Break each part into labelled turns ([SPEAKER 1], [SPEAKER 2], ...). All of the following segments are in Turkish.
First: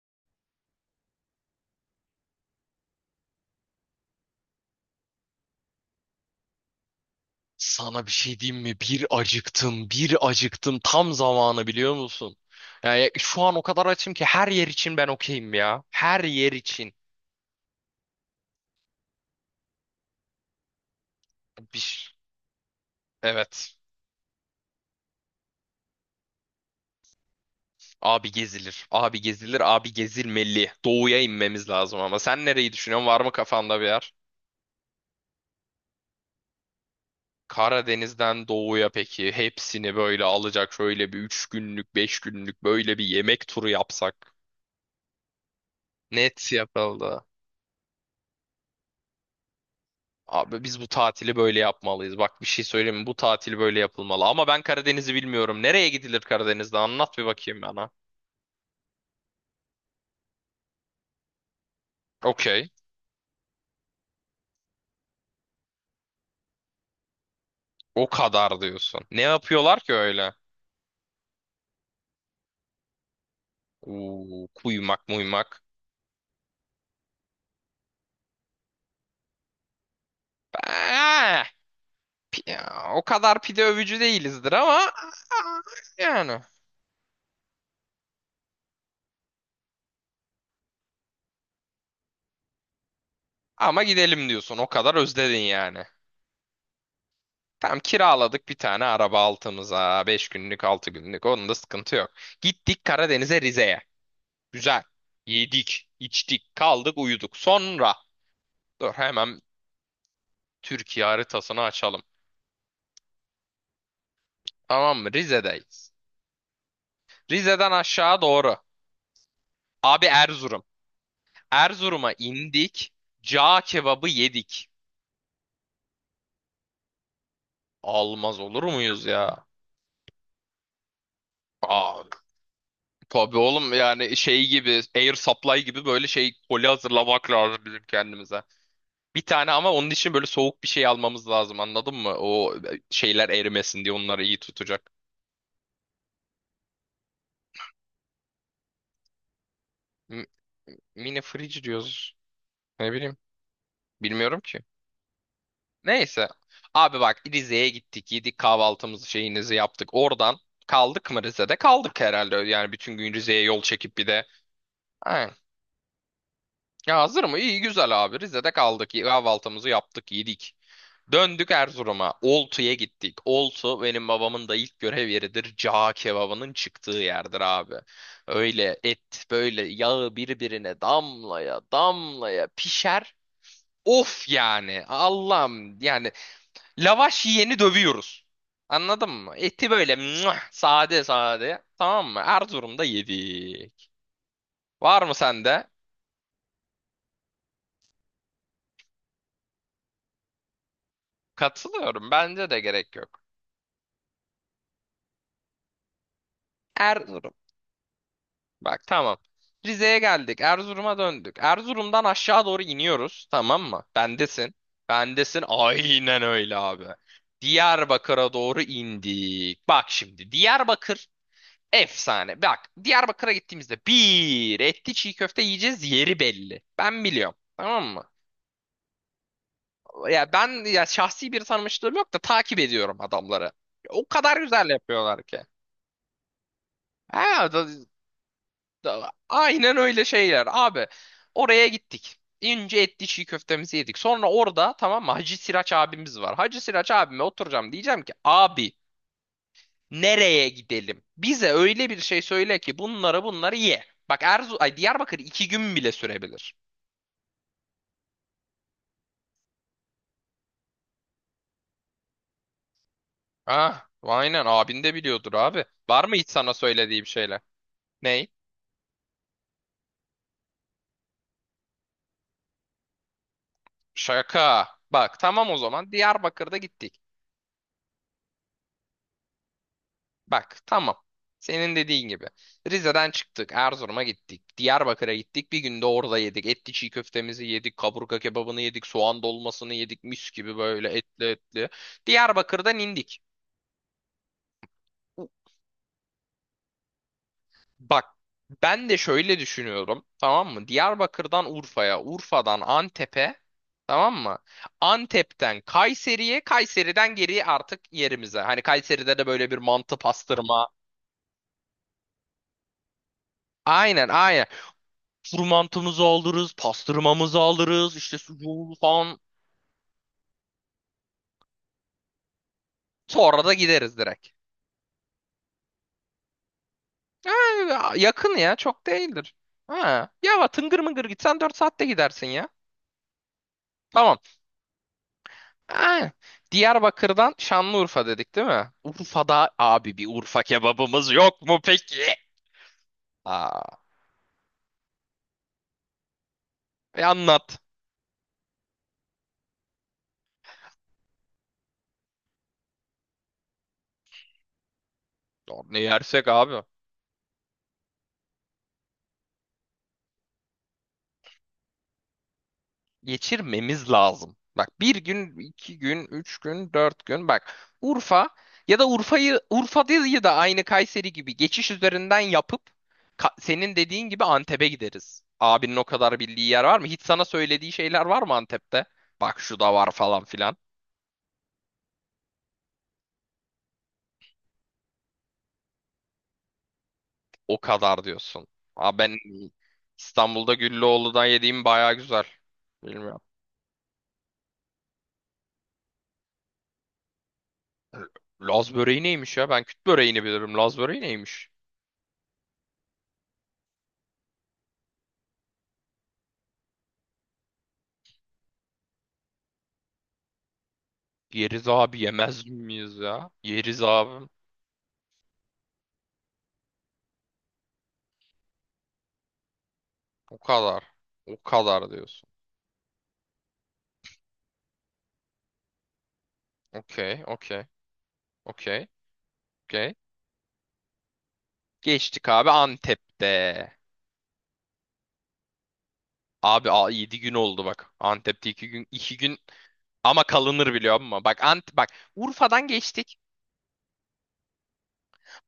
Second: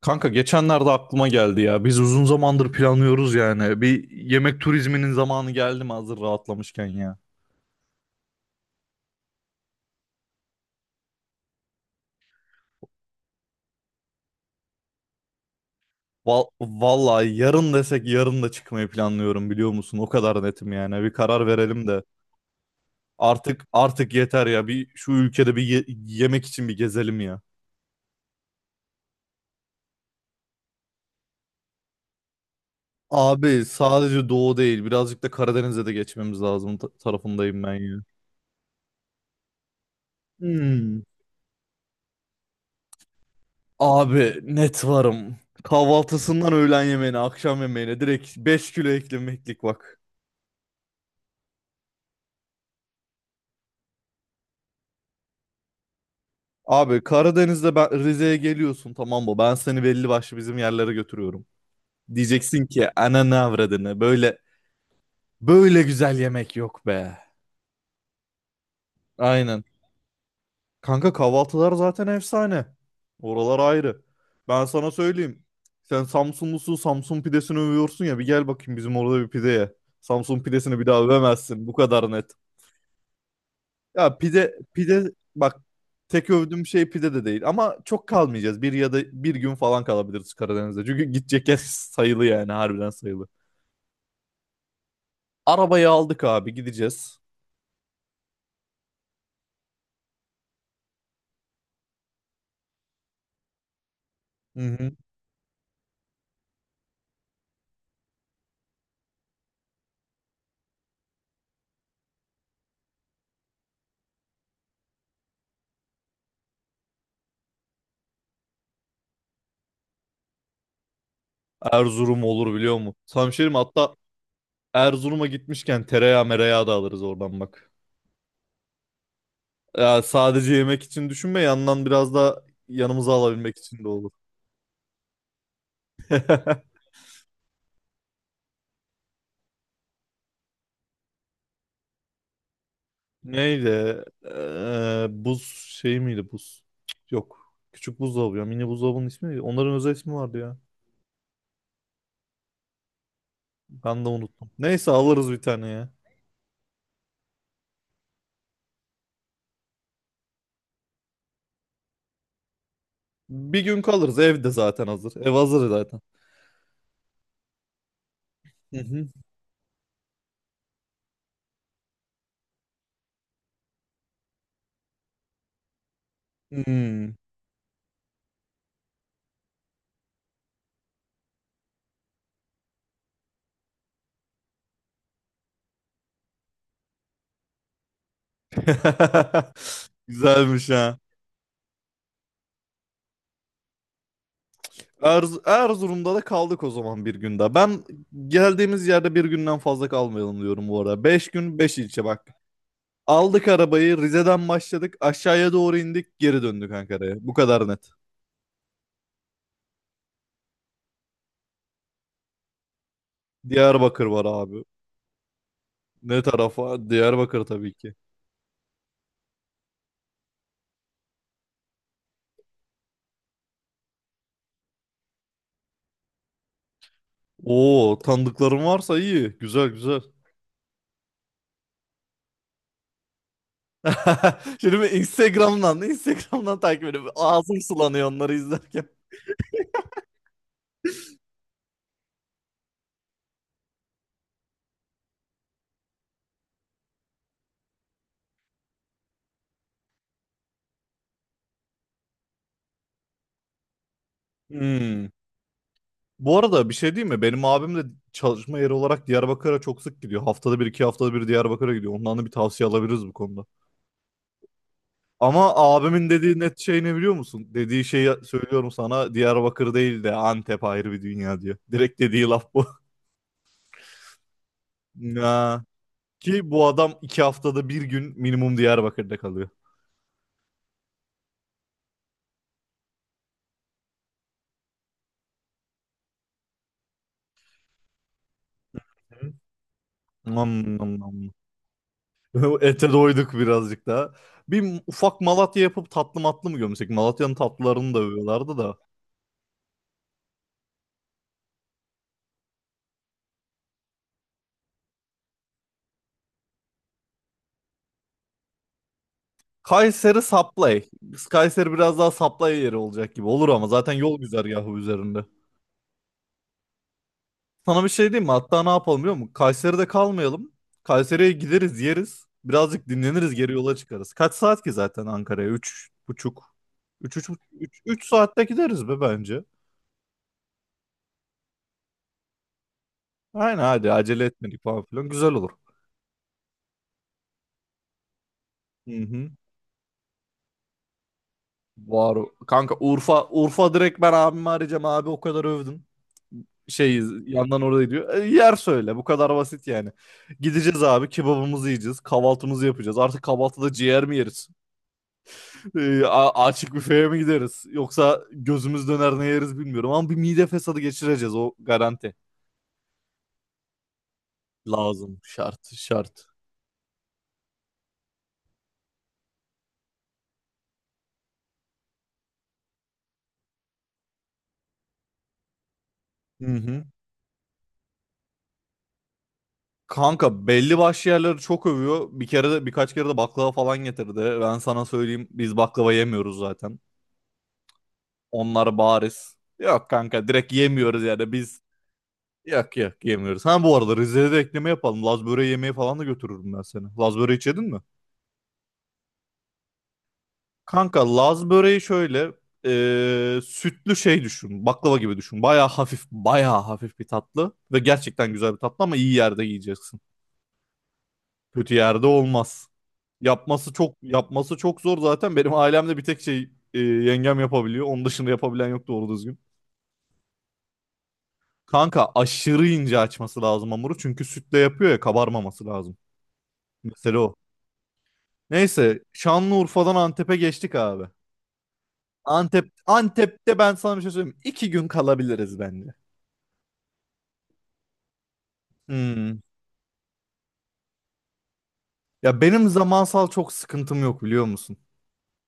[SPEAKER 1] Kanka geçenlerde aklıma geldi ya. Biz uzun zamandır planlıyoruz yani. Bir yemek turizminin zamanı geldi mi hazır rahatlamışken ya.
[SPEAKER 2] Sana bir şey diyeyim mi? Bir acıktım, bir acıktım. Tam zamanı biliyor musun? Yani şu an o kadar açım ki her yer için ben okeyim ya. Her
[SPEAKER 1] Val
[SPEAKER 2] yer için.
[SPEAKER 1] vallahi yarın desek yarın da çıkmayı planlıyorum biliyor musun? O kadar netim yani. Bir karar verelim de.
[SPEAKER 2] Bir,
[SPEAKER 1] Artık
[SPEAKER 2] evet.
[SPEAKER 1] artık yeter ya. Bir şu ülkede bir yemek için bir gezelim ya.
[SPEAKER 2] Abi gezilir. Abi gezilir. Abi gezilmeli. Doğuya inmemiz lazım ama. Sen nereyi düşünüyorsun? Var mı
[SPEAKER 1] Abi
[SPEAKER 2] kafanda bir yer?
[SPEAKER 1] sadece doğu değil. Birazcık da Karadeniz'e de geçmemiz lazım tarafındayım ben ya.
[SPEAKER 2] Karadeniz'den doğuya peki. Hepsini böyle alacak
[SPEAKER 1] Hmm.
[SPEAKER 2] şöyle bir 3 günlük, 5 günlük böyle bir yemek turu yapsak.
[SPEAKER 1] Abi net varım. Kahvaltısından
[SPEAKER 2] Net
[SPEAKER 1] öğlen yemeğine,
[SPEAKER 2] yapıldı.
[SPEAKER 1] akşam yemeğine direkt 5 kilo eklemeklik bak.
[SPEAKER 2] Abi biz bu tatili böyle yapmalıyız. Bak bir şey söyleyeyim mi? Bu tatili böyle yapılmalı. Ama ben Karadeniz'i bilmiyorum. Nereye gidilir Karadeniz'de?
[SPEAKER 1] Abi
[SPEAKER 2] Anlat bir bakayım
[SPEAKER 1] Karadeniz'de ben
[SPEAKER 2] bana.
[SPEAKER 1] Rize'ye geliyorsun tamam mı? Ben seni belli başlı bizim yerlere götürüyorum. Diyeceksin
[SPEAKER 2] Okey.
[SPEAKER 1] ki ana ananı avradını böyle böyle güzel yemek yok be.
[SPEAKER 2] O kadar diyorsun. Ne
[SPEAKER 1] Aynen.
[SPEAKER 2] yapıyorlar ki öyle?
[SPEAKER 1] Kanka kahvaltılar zaten efsane. Oralar ayrı.
[SPEAKER 2] Uuu,
[SPEAKER 1] Ben sana
[SPEAKER 2] kuymak
[SPEAKER 1] söyleyeyim.
[SPEAKER 2] muymak.
[SPEAKER 1] Sen Samsunlusun, Samsun pidesini övüyorsun ya bir gel bakayım bizim orada bir pideye. Ye. Samsun pidesini bir daha
[SPEAKER 2] Ah,
[SPEAKER 1] övemezsin. Bu kadar net.
[SPEAKER 2] pi- o kadar pide övücü
[SPEAKER 1] Ya
[SPEAKER 2] değilizdir
[SPEAKER 1] pide
[SPEAKER 2] ama
[SPEAKER 1] pide bak,
[SPEAKER 2] ah,
[SPEAKER 1] tek
[SPEAKER 2] yani.
[SPEAKER 1] övdüğüm şey pide de değil ama çok kalmayacağız. Bir ya da bir gün falan kalabiliriz Karadeniz'de. Çünkü gidecek yer sayılı yani harbiden sayılı.
[SPEAKER 2] Ama gidelim diyorsun. O kadar özledin yani.
[SPEAKER 1] Arabayı aldık abi gideceğiz.
[SPEAKER 2] Tam kiraladık bir tane araba altımıza. 5 günlük 6 günlük. Onun da sıkıntı yok. Gittik Karadeniz'e Rize'ye.
[SPEAKER 1] Hı
[SPEAKER 2] Güzel.
[SPEAKER 1] hı.
[SPEAKER 2] Yedik, içtik, kaldık, uyuduk. Sonra dur hemen Türkiye haritasını açalım. Tamam mı? Rize'deyiz. Rize'den aşağı doğru. Abi Erzurum. Erzurum'a
[SPEAKER 1] Erzurum olur biliyor
[SPEAKER 2] indik.
[SPEAKER 1] musun? Samşerim
[SPEAKER 2] Cağ
[SPEAKER 1] hatta
[SPEAKER 2] kebabı yedik.
[SPEAKER 1] Erzurum'a gitmişken tereyağı mereyağı da alırız oradan bak.
[SPEAKER 2] Almaz olur muyuz ya?
[SPEAKER 1] Ya sadece yemek için düşünme, yandan
[SPEAKER 2] Aa,
[SPEAKER 1] biraz da yanımıza
[SPEAKER 2] tabii
[SPEAKER 1] alabilmek
[SPEAKER 2] oğlum
[SPEAKER 1] için de olur.
[SPEAKER 2] yani şey gibi air supply gibi böyle şey koli hazırlamak lazım bizim kendimize. Bir tane ama onun için böyle soğuk bir şey almamız lazım anladın mı? O şeyler erimesin diye
[SPEAKER 1] Neydi?
[SPEAKER 2] onları iyi tutacak.
[SPEAKER 1] Buz şey miydi buz? Yok. Küçük buzdolabı ya. Mini buzdolabının ismi neydi? Onların özel ismi
[SPEAKER 2] M-
[SPEAKER 1] vardı ya.
[SPEAKER 2] Mini fridge diyoruz. Ne bileyim.
[SPEAKER 1] Ben de
[SPEAKER 2] Bilmiyorum
[SPEAKER 1] unuttum.
[SPEAKER 2] ki.
[SPEAKER 1] Neyse alırız bir tane ya.
[SPEAKER 2] Neyse. Abi bak Rize'ye gittik. Yedik kahvaltımızı şeyinizi yaptık. Oradan kaldık mı Rize'de? Kaldık herhalde. Yani bütün gün Rize'ye
[SPEAKER 1] Bir
[SPEAKER 2] yol
[SPEAKER 1] gün
[SPEAKER 2] çekip bir
[SPEAKER 1] kalırız.
[SPEAKER 2] de.
[SPEAKER 1] Ev de zaten hazır.
[SPEAKER 2] Ha.
[SPEAKER 1] Ev hazır zaten.
[SPEAKER 2] Ya hazır mı? İyi güzel abi. Rize'de
[SPEAKER 1] Hı
[SPEAKER 2] kaldık.
[SPEAKER 1] hı.
[SPEAKER 2] Kahvaltımızı yaptık. Yedik. Döndük Erzurum'a. Oltu'ya gittik. Oltu benim babamın da ilk görev yeridir. Cağ kebabının çıktığı
[SPEAKER 1] Hmm.
[SPEAKER 2] yerdir abi. Öyle et böyle yağı birbirine damlaya damlaya pişer. Of yani Allah'ım yani lavaş yiyeni dövüyoruz. Anladın mı? Eti böyle muah,
[SPEAKER 1] Güzelmiş ha.
[SPEAKER 2] sade sade. Tamam mı? Erzurum'da yedik. Var mı sende?
[SPEAKER 1] Erzurum'da da kaldık o zaman bir gün daha. Ben geldiğimiz yerde bir günden fazla kalmayalım diyorum bu arada. 5 gün 5 ilçe
[SPEAKER 2] Katılıyorum.
[SPEAKER 1] bak.
[SPEAKER 2] Bence de gerek yok.
[SPEAKER 1] Aldık arabayı, Rize'den başladık aşağıya doğru indik, geri döndük Ankara'ya. Bu
[SPEAKER 2] Erzurum.
[SPEAKER 1] kadar net.
[SPEAKER 2] Bak tamam. Rize'ye geldik. Erzurum'a döndük. Erzurum'dan aşağı doğru iniyoruz. Tamam mı?
[SPEAKER 1] Diyarbakır var
[SPEAKER 2] Bendesin.
[SPEAKER 1] abi.
[SPEAKER 2] Bendesin.
[SPEAKER 1] Ne
[SPEAKER 2] Aynen öyle abi.
[SPEAKER 1] tarafa? Diyarbakır tabii ki.
[SPEAKER 2] Diyarbakır'a doğru indik. Bak şimdi Diyarbakır efsane. Bak Diyarbakır'a gittiğimizde bir etli çiğ köfte yiyeceğiz yeri belli. Ben biliyorum. Tamam
[SPEAKER 1] Oo,
[SPEAKER 2] mı?
[SPEAKER 1] tanıdıklarım varsa iyi. Güzel güzel.
[SPEAKER 2] Ya ben ya şahsi bir tanımışlığım yok da takip ediyorum adamları. O kadar güzel
[SPEAKER 1] Şimdi bir
[SPEAKER 2] yapıyorlar ki.
[SPEAKER 1] Instagram'dan takip ediyorum.
[SPEAKER 2] Ha,
[SPEAKER 1] Ağzım sulanıyor onları izlerken.
[SPEAKER 2] aynen öyle şeyler abi. Oraya gittik. İnce etli çiğ köftemizi yedik. Sonra orada tamam mı Hacı Siraç abimiz var. Hacı Siraç abime oturacağım diyeceğim ki abi nereye gidelim? Bize öyle bir şey söyle ki bunlara bunları ye. Bak Erzu ay
[SPEAKER 1] Hmm.
[SPEAKER 2] Diyarbakır 2 gün bile
[SPEAKER 1] Bu
[SPEAKER 2] sürebilir.
[SPEAKER 1] arada bir şey diyeyim mi? Benim abim de çalışma yeri olarak Diyarbakır'a çok sık gidiyor. Haftada bir, iki haftada bir Diyarbakır'a gidiyor. Ondan da bir tavsiye alabiliriz bu konuda.
[SPEAKER 2] Ah, aynen abin de biliyordur
[SPEAKER 1] Ama
[SPEAKER 2] abi. Var
[SPEAKER 1] abimin
[SPEAKER 2] mı hiç
[SPEAKER 1] dediği
[SPEAKER 2] sana
[SPEAKER 1] net şey ne
[SPEAKER 2] söylediği bir
[SPEAKER 1] biliyor
[SPEAKER 2] şeyler?
[SPEAKER 1] musun? Dediği şeyi
[SPEAKER 2] Ney?
[SPEAKER 1] söylüyorum sana. Diyarbakır değil de Antep ayrı bir dünya diyor. Direkt dediği laf bu.
[SPEAKER 2] Şaka. Bak tamam o
[SPEAKER 1] Ya.
[SPEAKER 2] zaman
[SPEAKER 1] Ki
[SPEAKER 2] Diyarbakır'da
[SPEAKER 1] bu adam
[SPEAKER 2] gittik.
[SPEAKER 1] iki haftada bir gün minimum Diyarbakır'da kalıyor.
[SPEAKER 2] Bak tamam. Senin dediğin gibi. Rize'den çıktık, Erzurum'a gittik. Diyarbakır'a gittik. Bir günde orada yedik. Etli çiğ köftemizi yedik, kaburga kebabını yedik, soğan
[SPEAKER 1] Hı.
[SPEAKER 2] dolmasını yedik. Mis gibi
[SPEAKER 1] Nam
[SPEAKER 2] böyle
[SPEAKER 1] nam
[SPEAKER 2] etli
[SPEAKER 1] nam.
[SPEAKER 2] etli. Diyarbakır'dan
[SPEAKER 1] Ete
[SPEAKER 2] indik.
[SPEAKER 1] doyduk birazcık daha. Bir ufak Malatya yapıp tatlı matlı mı gömsek? Malatya'nın tatlılarını da
[SPEAKER 2] Bak
[SPEAKER 1] övüyorlardı da.
[SPEAKER 2] ben de şöyle düşünüyorum tamam mı? Diyarbakır'dan Urfa'ya, Urfa'dan Antep'e tamam mı? Antep'ten Kayseri'ye, Kayseri'den geriye artık yerimize. Hani Kayseri'de de böyle bir mantı
[SPEAKER 1] Kayseri
[SPEAKER 2] pastırma.
[SPEAKER 1] Saplay. Kayseri biraz daha Saplay yeri olacak gibi olur ama zaten
[SPEAKER 2] Aynen
[SPEAKER 1] yol
[SPEAKER 2] aynen.
[SPEAKER 1] güzergahı üzerinde.
[SPEAKER 2] Kuru mantımızı alırız, pastırmamızı
[SPEAKER 1] Sana bir
[SPEAKER 2] alırız,
[SPEAKER 1] şey
[SPEAKER 2] işte
[SPEAKER 1] diyeyim mi? Hatta ne
[SPEAKER 2] sucuğu
[SPEAKER 1] yapalım biliyor
[SPEAKER 2] falan.
[SPEAKER 1] musun? Kayseri'de kalmayalım. Kayseri'ye gideriz, yeriz. Birazcık dinleniriz,
[SPEAKER 2] Sonra
[SPEAKER 1] geri
[SPEAKER 2] da
[SPEAKER 1] yola
[SPEAKER 2] gideriz
[SPEAKER 1] çıkarız.
[SPEAKER 2] direkt.
[SPEAKER 1] Kaç saat ki zaten Ankara'ya? 3,5. Üç, üç,
[SPEAKER 2] Ha,
[SPEAKER 1] üç
[SPEAKER 2] yakın
[SPEAKER 1] saatte
[SPEAKER 2] ya çok
[SPEAKER 1] gideriz be
[SPEAKER 2] değildir.
[SPEAKER 1] bence.
[SPEAKER 2] Ha, ya tıngır mıngır gitsen 4 saatte gidersin ya.
[SPEAKER 1] Aynen, hadi
[SPEAKER 2] Tamam.
[SPEAKER 1] acele etmedik falan filan, güzel olur.
[SPEAKER 2] Aynen. Diyarbakır'dan Şanlıurfa dedik değil mi?
[SPEAKER 1] Hı hı.
[SPEAKER 2] Urfa'da abi bir Urfa kebabımız yok mu peki?
[SPEAKER 1] Var. Kanka, Urfa Urfa,
[SPEAKER 2] Aa,
[SPEAKER 1] direkt ben abimi arayacağım, abi o kadar övdün. Şey
[SPEAKER 2] e anlat.
[SPEAKER 1] yandan orada diyor. Yer söyle, bu kadar basit yani. Gideceğiz abi, kebabımızı yiyeceğiz, kahvaltımızı yapacağız. Artık kahvaltıda ciğer mi yeriz?
[SPEAKER 2] Ya, ne
[SPEAKER 1] E,
[SPEAKER 2] yersek
[SPEAKER 1] a-
[SPEAKER 2] abi?
[SPEAKER 1] açık büfeye mi gideriz? Yoksa gözümüz döner ne yeriz bilmiyorum ama bir mide fesadı geçireceğiz, o garanti.
[SPEAKER 2] Geçirmemiz lazım. Bak bir
[SPEAKER 1] Lazım,
[SPEAKER 2] gün,
[SPEAKER 1] şart
[SPEAKER 2] 2 gün,
[SPEAKER 1] şart.
[SPEAKER 2] 3 gün, 4 gün. Bak Urfa ya da Urfa'yı Urfa değil de aynı Kayseri gibi geçiş üzerinden yapıp senin dediğin gibi Antep'e gideriz. Abinin o kadar
[SPEAKER 1] Hı
[SPEAKER 2] bildiği yer var
[SPEAKER 1] hı.
[SPEAKER 2] mı? Hiç sana söylediği şeyler var mı Antep'te? Bak şu da var falan
[SPEAKER 1] Kanka
[SPEAKER 2] filan.
[SPEAKER 1] belli başlı yerleri çok övüyor. Bir kere de, birkaç kere de baklava falan getirdi. Ben sana söyleyeyim, biz baklava yemiyoruz zaten.
[SPEAKER 2] O kadar diyorsun.
[SPEAKER 1] Onlar
[SPEAKER 2] Aa ben
[SPEAKER 1] bariz. Yok kanka, direkt
[SPEAKER 2] İstanbul'da
[SPEAKER 1] yemiyoruz
[SPEAKER 2] Güllüoğlu'dan
[SPEAKER 1] yani biz.
[SPEAKER 2] yediğim baya güzel.
[SPEAKER 1] Yok yok,
[SPEAKER 2] Bilmiyorum.
[SPEAKER 1] yemiyoruz. Ha bu arada Rize'de de ekleme yapalım. Laz böreği yemeği falan da götürürüm ben seni. Laz böreği hiç yedin mi?
[SPEAKER 2] Laz böreği neymiş ya? Ben küt böreğini bilirim. Laz böreği
[SPEAKER 1] Kanka Laz
[SPEAKER 2] neymiş?
[SPEAKER 1] böreği şöyle sütlü şey düşün. Baklava gibi düşün. Baya hafif, baya hafif bir tatlı. Ve gerçekten güzel bir tatlı ama iyi yerde yiyeceksin.
[SPEAKER 2] Yeriz
[SPEAKER 1] Kötü
[SPEAKER 2] abi
[SPEAKER 1] yerde
[SPEAKER 2] yemez
[SPEAKER 1] olmaz.
[SPEAKER 2] miyiz ya?
[SPEAKER 1] Yapması
[SPEAKER 2] Yeriz
[SPEAKER 1] çok,
[SPEAKER 2] abi.
[SPEAKER 1] yapması çok zor zaten. Benim ailemde bir tek yengem yapabiliyor. Onun dışında yapabilen yok doğru düzgün.
[SPEAKER 2] O kadar. O kadar
[SPEAKER 1] Kanka
[SPEAKER 2] diyorsun.
[SPEAKER 1] aşırı ince açması lazım hamuru. Çünkü sütle yapıyor ya, kabarmaması lazım. Mesela
[SPEAKER 2] Okey,
[SPEAKER 1] o.
[SPEAKER 2] okey, okey,
[SPEAKER 1] Neyse, Şanlıurfa'dan
[SPEAKER 2] okey.
[SPEAKER 1] Antep'e geçtik abi.
[SPEAKER 2] Geçtik abi
[SPEAKER 1] Antep'te
[SPEAKER 2] Antep'te.
[SPEAKER 1] ben sana bir şey söyleyeyim mi? 2 gün kalabiliriz bence.
[SPEAKER 2] Abi a, 7 gün oldu bak. Antep'te 2 gün 2 gün
[SPEAKER 1] Hmm.
[SPEAKER 2] ama kalınır biliyor musun? Bak
[SPEAKER 1] Ya
[SPEAKER 2] Urfa'dan
[SPEAKER 1] benim
[SPEAKER 2] geçtik.
[SPEAKER 1] zamansal çok sıkıntım yok biliyor musun?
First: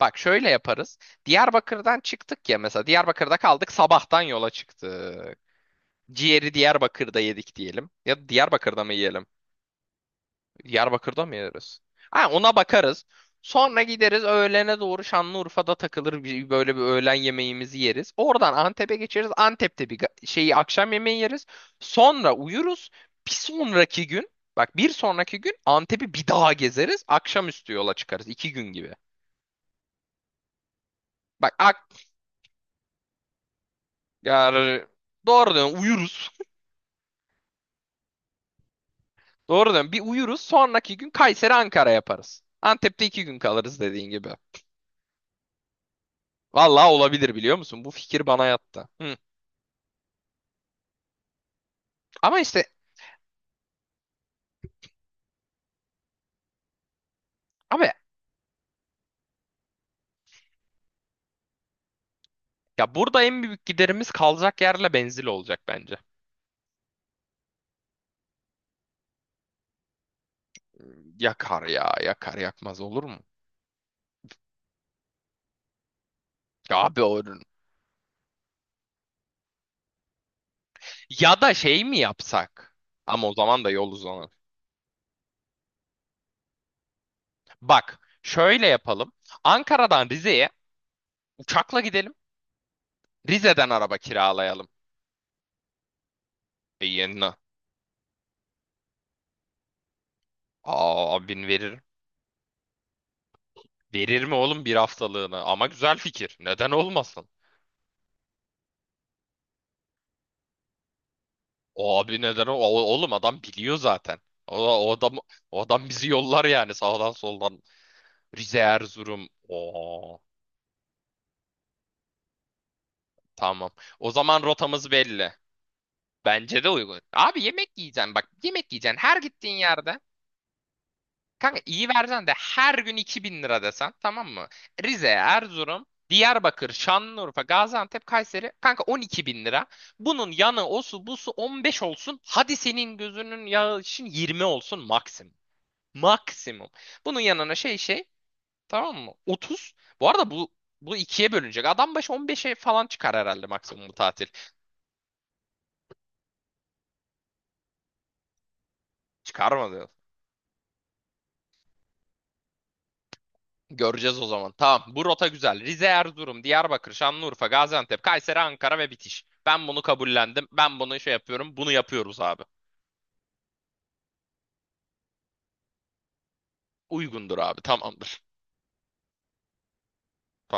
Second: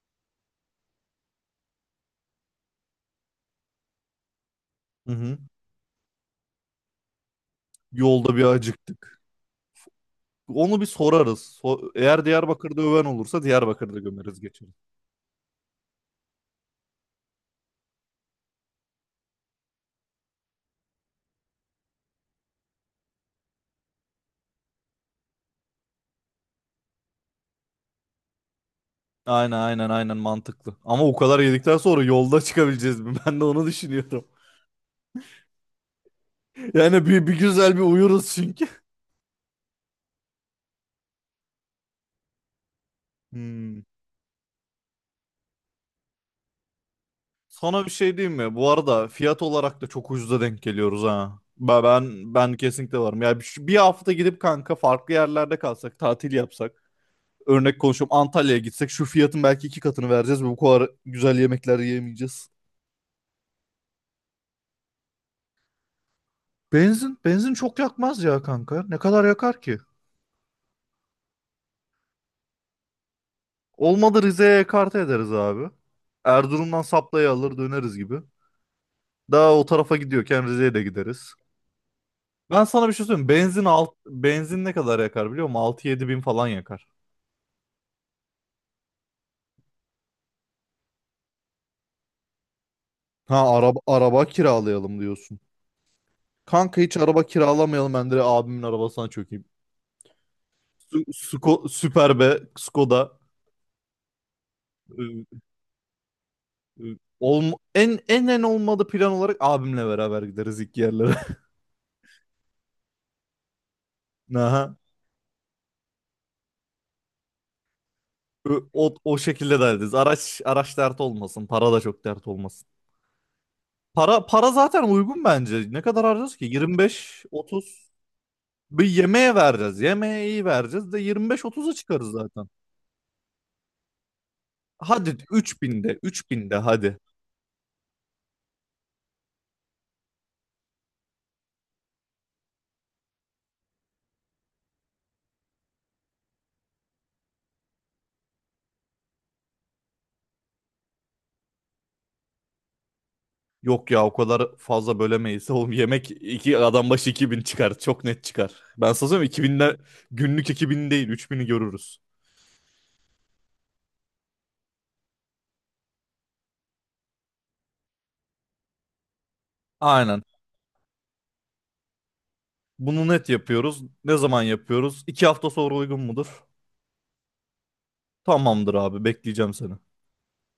[SPEAKER 2] Bak şöyle yaparız. Diyarbakır'dan çıktık ya mesela. Diyarbakır'da kaldık, sabahtan yola
[SPEAKER 1] Hı hı.
[SPEAKER 2] çıktık. Ciğeri Diyarbakır'da yedik diyelim. Ya da
[SPEAKER 1] Yolda bir
[SPEAKER 2] Diyarbakır'da mı
[SPEAKER 1] acıktık.
[SPEAKER 2] yiyelim?
[SPEAKER 1] Onu bir
[SPEAKER 2] Diyarbakır'da mı
[SPEAKER 1] sorarız.
[SPEAKER 2] yeriz?
[SPEAKER 1] Eğer
[SPEAKER 2] Ha, ona
[SPEAKER 1] Diyarbakır'da öven
[SPEAKER 2] bakarız.
[SPEAKER 1] olursa
[SPEAKER 2] Sonra
[SPEAKER 1] Diyarbakır'da
[SPEAKER 2] gideriz
[SPEAKER 1] gömeriz geçeriz.
[SPEAKER 2] öğlene doğru Şanlıurfa'da takılır böyle bir öğlen yemeğimizi yeriz. Oradan Antep'e geçeriz. Antep'te bir şeyi akşam yemeği yeriz. Sonra uyuruz. Bir sonraki gün bak bir sonraki gün Antep'i bir daha gezeriz. Akşamüstü yola çıkarız. 2 gün gibi.
[SPEAKER 1] Aynen aynen aynen, mantıklı. Ama o kadar
[SPEAKER 2] Bak
[SPEAKER 1] yedikten sonra yolda çıkabileceğiz mi? Ben de onu düşünüyorum.
[SPEAKER 2] yani doğru diyorsun uyuruz.
[SPEAKER 1] Yani bir güzel bir uyuruz çünkü.
[SPEAKER 2] Doğru diyorsun bir uyuruz sonraki gün Kayseri Ankara yaparız. Antep'te 2 gün
[SPEAKER 1] Hmm.
[SPEAKER 2] kalırız dediğin gibi. Vallahi olabilir biliyor
[SPEAKER 1] Sana
[SPEAKER 2] musun?
[SPEAKER 1] bir
[SPEAKER 2] Bu
[SPEAKER 1] şey
[SPEAKER 2] fikir
[SPEAKER 1] diyeyim
[SPEAKER 2] bana
[SPEAKER 1] mi? Bu
[SPEAKER 2] yattı.
[SPEAKER 1] arada
[SPEAKER 2] Hı.
[SPEAKER 1] fiyat olarak da çok ucuza denk geliyoruz ha. Ben ben,
[SPEAKER 2] Ama
[SPEAKER 1] ben
[SPEAKER 2] işte
[SPEAKER 1] kesinlikle varım. Ya bir hafta gidip kanka farklı yerlerde kalsak, tatil yapsak. Örnek
[SPEAKER 2] abi
[SPEAKER 1] konuşuyorum, Antalya'ya gitsek şu fiyatın belki 2 katını vereceğiz ve bu kadar güzel yemekler yiyemeyeceğiz.
[SPEAKER 2] ya burada en büyük giderimiz kalacak yerle benzin olacak bence.
[SPEAKER 1] Benzin çok yakmaz ya kanka. Ne kadar yakar ki?
[SPEAKER 2] Yakar ya yakar yakmaz olur mu?
[SPEAKER 1] Olmadı Rize'ye ekarte ederiz abi.
[SPEAKER 2] Ya
[SPEAKER 1] Erzurum'dan
[SPEAKER 2] abi o
[SPEAKER 1] saplayı alır döneriz gibi. Daha o tarafa gidiyorken Rize'ye de gideriz.
[SPEAKER 2] ya da şey mi
[SPEAKER 1] Ben
[SPEAKER 2] yapsak?
[SPEAKER 1] sana bir şey söyleyeyim.
[SPEAKER 2] Ama o
[SPEAKER 1] Benzin
[SPEAKER 2] zaman da yol
[SPEAKER 1] alt,
[SPEAKER 2] uzanır.
[SPEAKER 1] benzin ne kadar yakar biliyor musun? 6 7 bin falan yakar.
[SPEAKER 2] Bak şöyle yapalım. Ankara'dan Rize'ye uçakla gidelim.
[SPEAKER 1] Ha
[SPEAKER 2] Rize'den
[SPEAKER 1] araba,
[SPEAKER 2] araba
[SPEAKER 1] araba
[SPEAKER 2] kiralayalım.
[SPEAKER 1] kiralayalım diyorsun. Kanka
[SPEAKER 2] E,
[SPEAKER 1] hiç araba
[SPEAKER 2] yeni.
[SPEAKER 1] kiralamayalım, ben direkt abimin arabasına çökeyim.
[SPEAKER 2] Aa abin verir.
[SPEAKER 1] Süper be Skoda.
[SPEAKER 2] Verir mi oğlum bir
[SPEAKER 1] Ee,
[SPEAKER 2] haftalığını? Ama güzel fikir. Neden
[SPEAKER 1] e,
[SPEAKER 2] olmasın?
[SPEAKER 1] Olm en en en olmadı, plan olarak abimle beraber gideriz ilk yerlere.
[SPEAKER 2] O abi neden oğlum adam biliyor zaten. O,
[SPEAKER 1] Aha.
[SPEAKER 2] o adam o adam bizi yollar yani sağdan soldan. Rize
[SPEAKER 1] O
[SPEAKER 2] Erzurum.
[SPEAKER 1] şekilde derdiniz.
[SPEAKER 2] Oo
[SPEAKER 1] Araç dert olmasın. Para da çok dert olmasın.
[SPEAKER 2] tamam. O
[SPEAKER 1] Para
[SPEAKER 2] zaman
[SPEAKER 1] para zaten
[SPEAKER 2] rotamız
[SPEAKER 1] uygun
[SPEAKER 2] belli.
[SPEAKER 1] bence. Ne kadar harcıyoruz ki?
[SPEAKER 2] Bence de uygun.
[SPEAKER 1] 25
[SPEAKER 2] Abi yemek
[SPEAKER 1] 30
[SPEAKER 2] yiyeceksin bak. Yemek
[SPEAKER 1] bir
[SPEAKER 2] yiyeceksin her
[SPEAKER 1] yemeğe
[SPEAKER 2] gittiğin
[SPEAKER 1] vereceğiz.
[SPEAKER 2] yerde.
[SPEAKER 1] Yemeğe iyi vereceğiz de 25
[SPEAKER 2] Kanka
[SPEAKER 1] 30'a
[SPEAKER 2] iyi
[SPEAKER 1] çıkarız
[SPEAKER 2] versen de
[SPEAKER 1] zaten.
[SPEAKER 2] her gün 2.000 lira desen tamam mı? Rize,
[SPEAKER 1] Hadi
[SPEAKER 2] Erzurum,
[SPEAKER 1] 3000'de 3000'de
[SPEAKER 2] Diyarbakır,
[SPEAKER 1] hadi.
[SPEAKER 2] Şanlıurfa, Gaziantep, Kayseri kanka 12.000 lira. Bunun yanı osu busu 15 olsun. Hadi senin gözünün yağı için 20 olsun maksimum. Maksimum. Bunun yanına şey tamam mı? 30. Bu arada bu ikiye bölünecek. Adam başı 15'e falan çıkar herhalde maksimum
[SPEAKER 1] Yok
[SPEAKER 2] bu
[SPEAKER 1] ya, o
[SPEAKER 2] tatil.
[SPEAKER 1] kadar fazla bölemeyiz. Oğlum yemek iki adam başı 2000 çıkar. Çok net çıkar. Ben sana söyleyeyim, 2000'de
[SPEAKER 2] Çıkarmadı.
[SPEAKER 1] günlük, 2000 değil 3000'i görürüz.
[SPEAKER 2] Göreceğiz o zaman. Tamam. Bu rota güzel. Rize, Erzurum, Diyarbakır, Şanlıurfa, Gaziantep, Kayseri, Ankara ve bitiş. Ben bunu
[SPEAKER 1] Aynen.
[SPEAKER 2] kabullendim. Ben bunu şey yapıyorum. Bunu yapıyoruz abi.
[SPEAKER 1] Bunu net yapıyoruz. Ne zaman yapıyoruz? 2 hafta sonra uygun mudur?
[SPEAKER 2] Uygundur abi. Tamamdır.
[SPEAKER 1] Tamamdır abi, bekleyeceğim seni.
[SPEAKER 2] Tamam.